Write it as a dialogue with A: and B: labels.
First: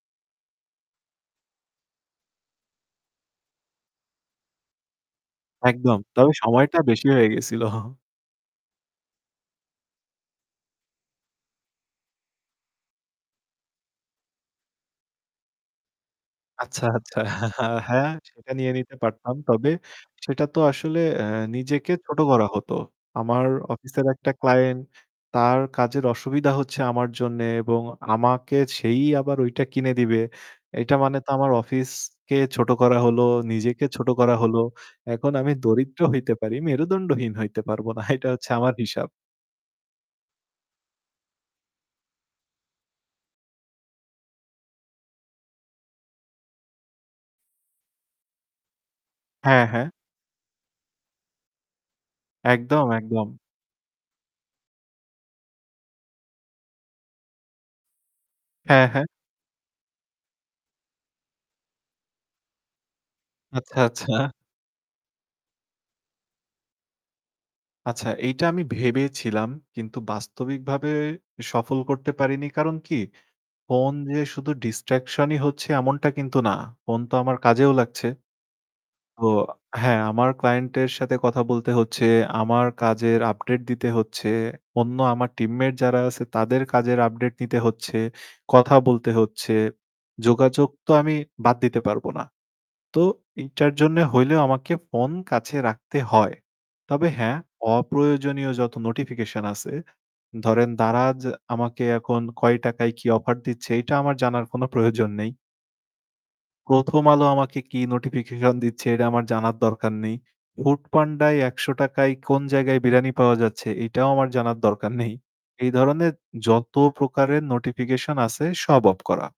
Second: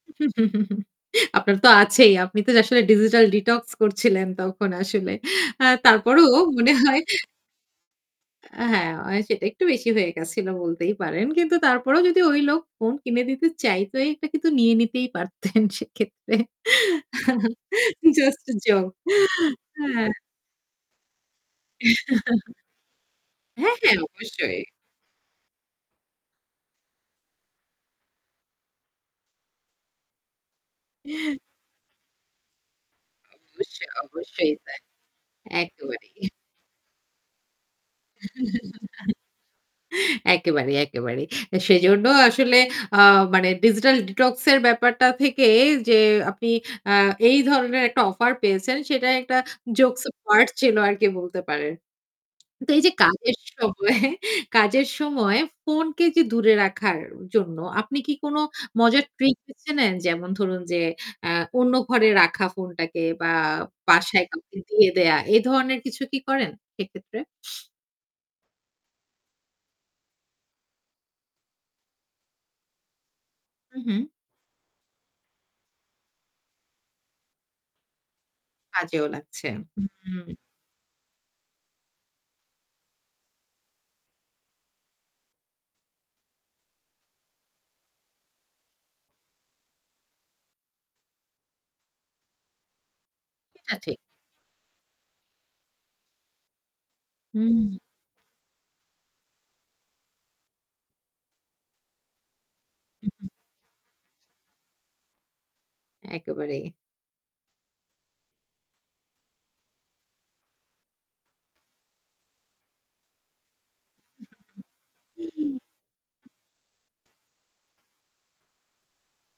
A: আপনার তো আছেই। আপনি তো আসলে ডিজিটাল ডিটক্স করছিলেন তখন আসলে। আ
B: একদম
A: তারপরও
B: তবে
A: মনে
B: সময়টা
A: হয়
B: বেশি হয়ে গেছিলো।
A: আ হ্যাঁ অয় সেটা একটু বেশি হয়ে গেছিলো বলতেই পারেন। কিন্তু তারপরেও যদি ওই লোক ফোন কিনে দিতে চায় তোই এটা কিন্তু নিয়ে নিতেই পারতেন সেক্ষেত্রে।
B: আচ্ছা, আচ্ছা। হ্যাঁ
A: জাস্ট
B: সেটা নিয়ে
A: জোক
B: নিতে পারতাম। তবে
A: হ্যাঁ।
B: সেটা তো আসলে আ নিজেকে ছোট করা হতো। আমার
A: হ্যাঁ, হ্যাঁ
B: অফিসের একটা
A: অবশ্যই।
B: ক্লায়েন্ট তার কাজের অসুবিধা হচ্ছে আমার জন্যে এবং আমাকে সেই আবার ঐটা কিনে দিবে। এইটা মানে তো আমার অফিসকে ছোট করা হলো, নিজেকে
A: অবশ্যই,
B: ছোট করা
A: অবশ্যই
B: হলো।
A: তাই।
B: এখন আমি দরিদ্র
A: একেবারেই।
B: হইতে পারি। মেরুদণ্ডহীন হইতে পারব না। এইটা হচ্ছে আমার হিসাব।
A: একেবারেই, একেবারেই। এ সেজন্য আসলে আ মানে ডিজিটাল ডিটক্স এর ব্যাপারটা থেকে যে আপনি আ এই ধরনের একটা অফার পেয়েছেন সেটাই একটা
B: হ্যাঁ, হ্যাঁ।
A: জোকস পার্ট ছিল আর কি বলতে পারেন। তো এই
B: একদম,
A: যে কাজের
B: একদম।
A: সময় কাজের সময় ফোন কে যে দূরে রাখার জন্য আপনি কি কোনো
B: হ্যাঁ, হ্যাঁ।
A: মজার ট্রিক বেছে নেন? যেমন ধরুন যে আ অন্য ঘরে রাখা ফোনটাকে বা
B: আচ্ছা,
A: বাসায়
B: আচ্ছা।
A: কাউকে দিয়ে দেয়া এ ধরনের কিছু কি করেন সেক্ষেত্রে?
B: আচ্ছা এইটা আমি ভেবে ছিলাম কিন্তু বাস্তবিকভাবে সফল করতে পারিনি। কারণ কি
A: হু,
B: ফোন
A: হু।
B: যে শুধু ডিসট্রাকশনই হচ্ছে এমনটা কিন্তু না। ফোন তো আমার কাজেও লাগছে।
A: কাজেও
B: তো
A: লাগছে। হু,
B: হ্যাঁ আমার
A: হু।
B: ক্লায়েন্টের সাথে কথা বলতে হচ্ছে। আমার কাজের আপডেট দিতে হচ্ছে। অন্য আমার টিমমেট যারা আছে তাদের কাজের আপডেট নিতে হচ্ছে। কথা বলতে হচ্ছে। যোগাযোগ তো আমি বাদ দিতে পারবো না। তো এটার
A: এটা ঠিক।
B: জন্য হইলেও আমাকে ফোন কাছে রাখতে হয়। তবে হ্যাঁ
A: হুম।
B: অপ্রয়োজনীয় যত নোটিফিকেশন আছে, ধরেন Daraz আমাকে এখন কয় টাকায় কি
A: হু।
B: অফার দিচ্ছে এইটা আমার জানার কোনো প্রয়োজন নেই
A: একেবারেই।
B: প্রথম আলো আমাকে কি নোটিফিকেশন দিচ্ছে এটা আমার জানার দরকার নেই। foodpanda য় ৳১০০ য় কোন জায়গায় বিরানি পাওয়া যাচ্ছে এইটাও আমার জানার দরকার নেই। এই ধরনের যত প্রকারের নোটিফিকেশন আছে সব অফ করা।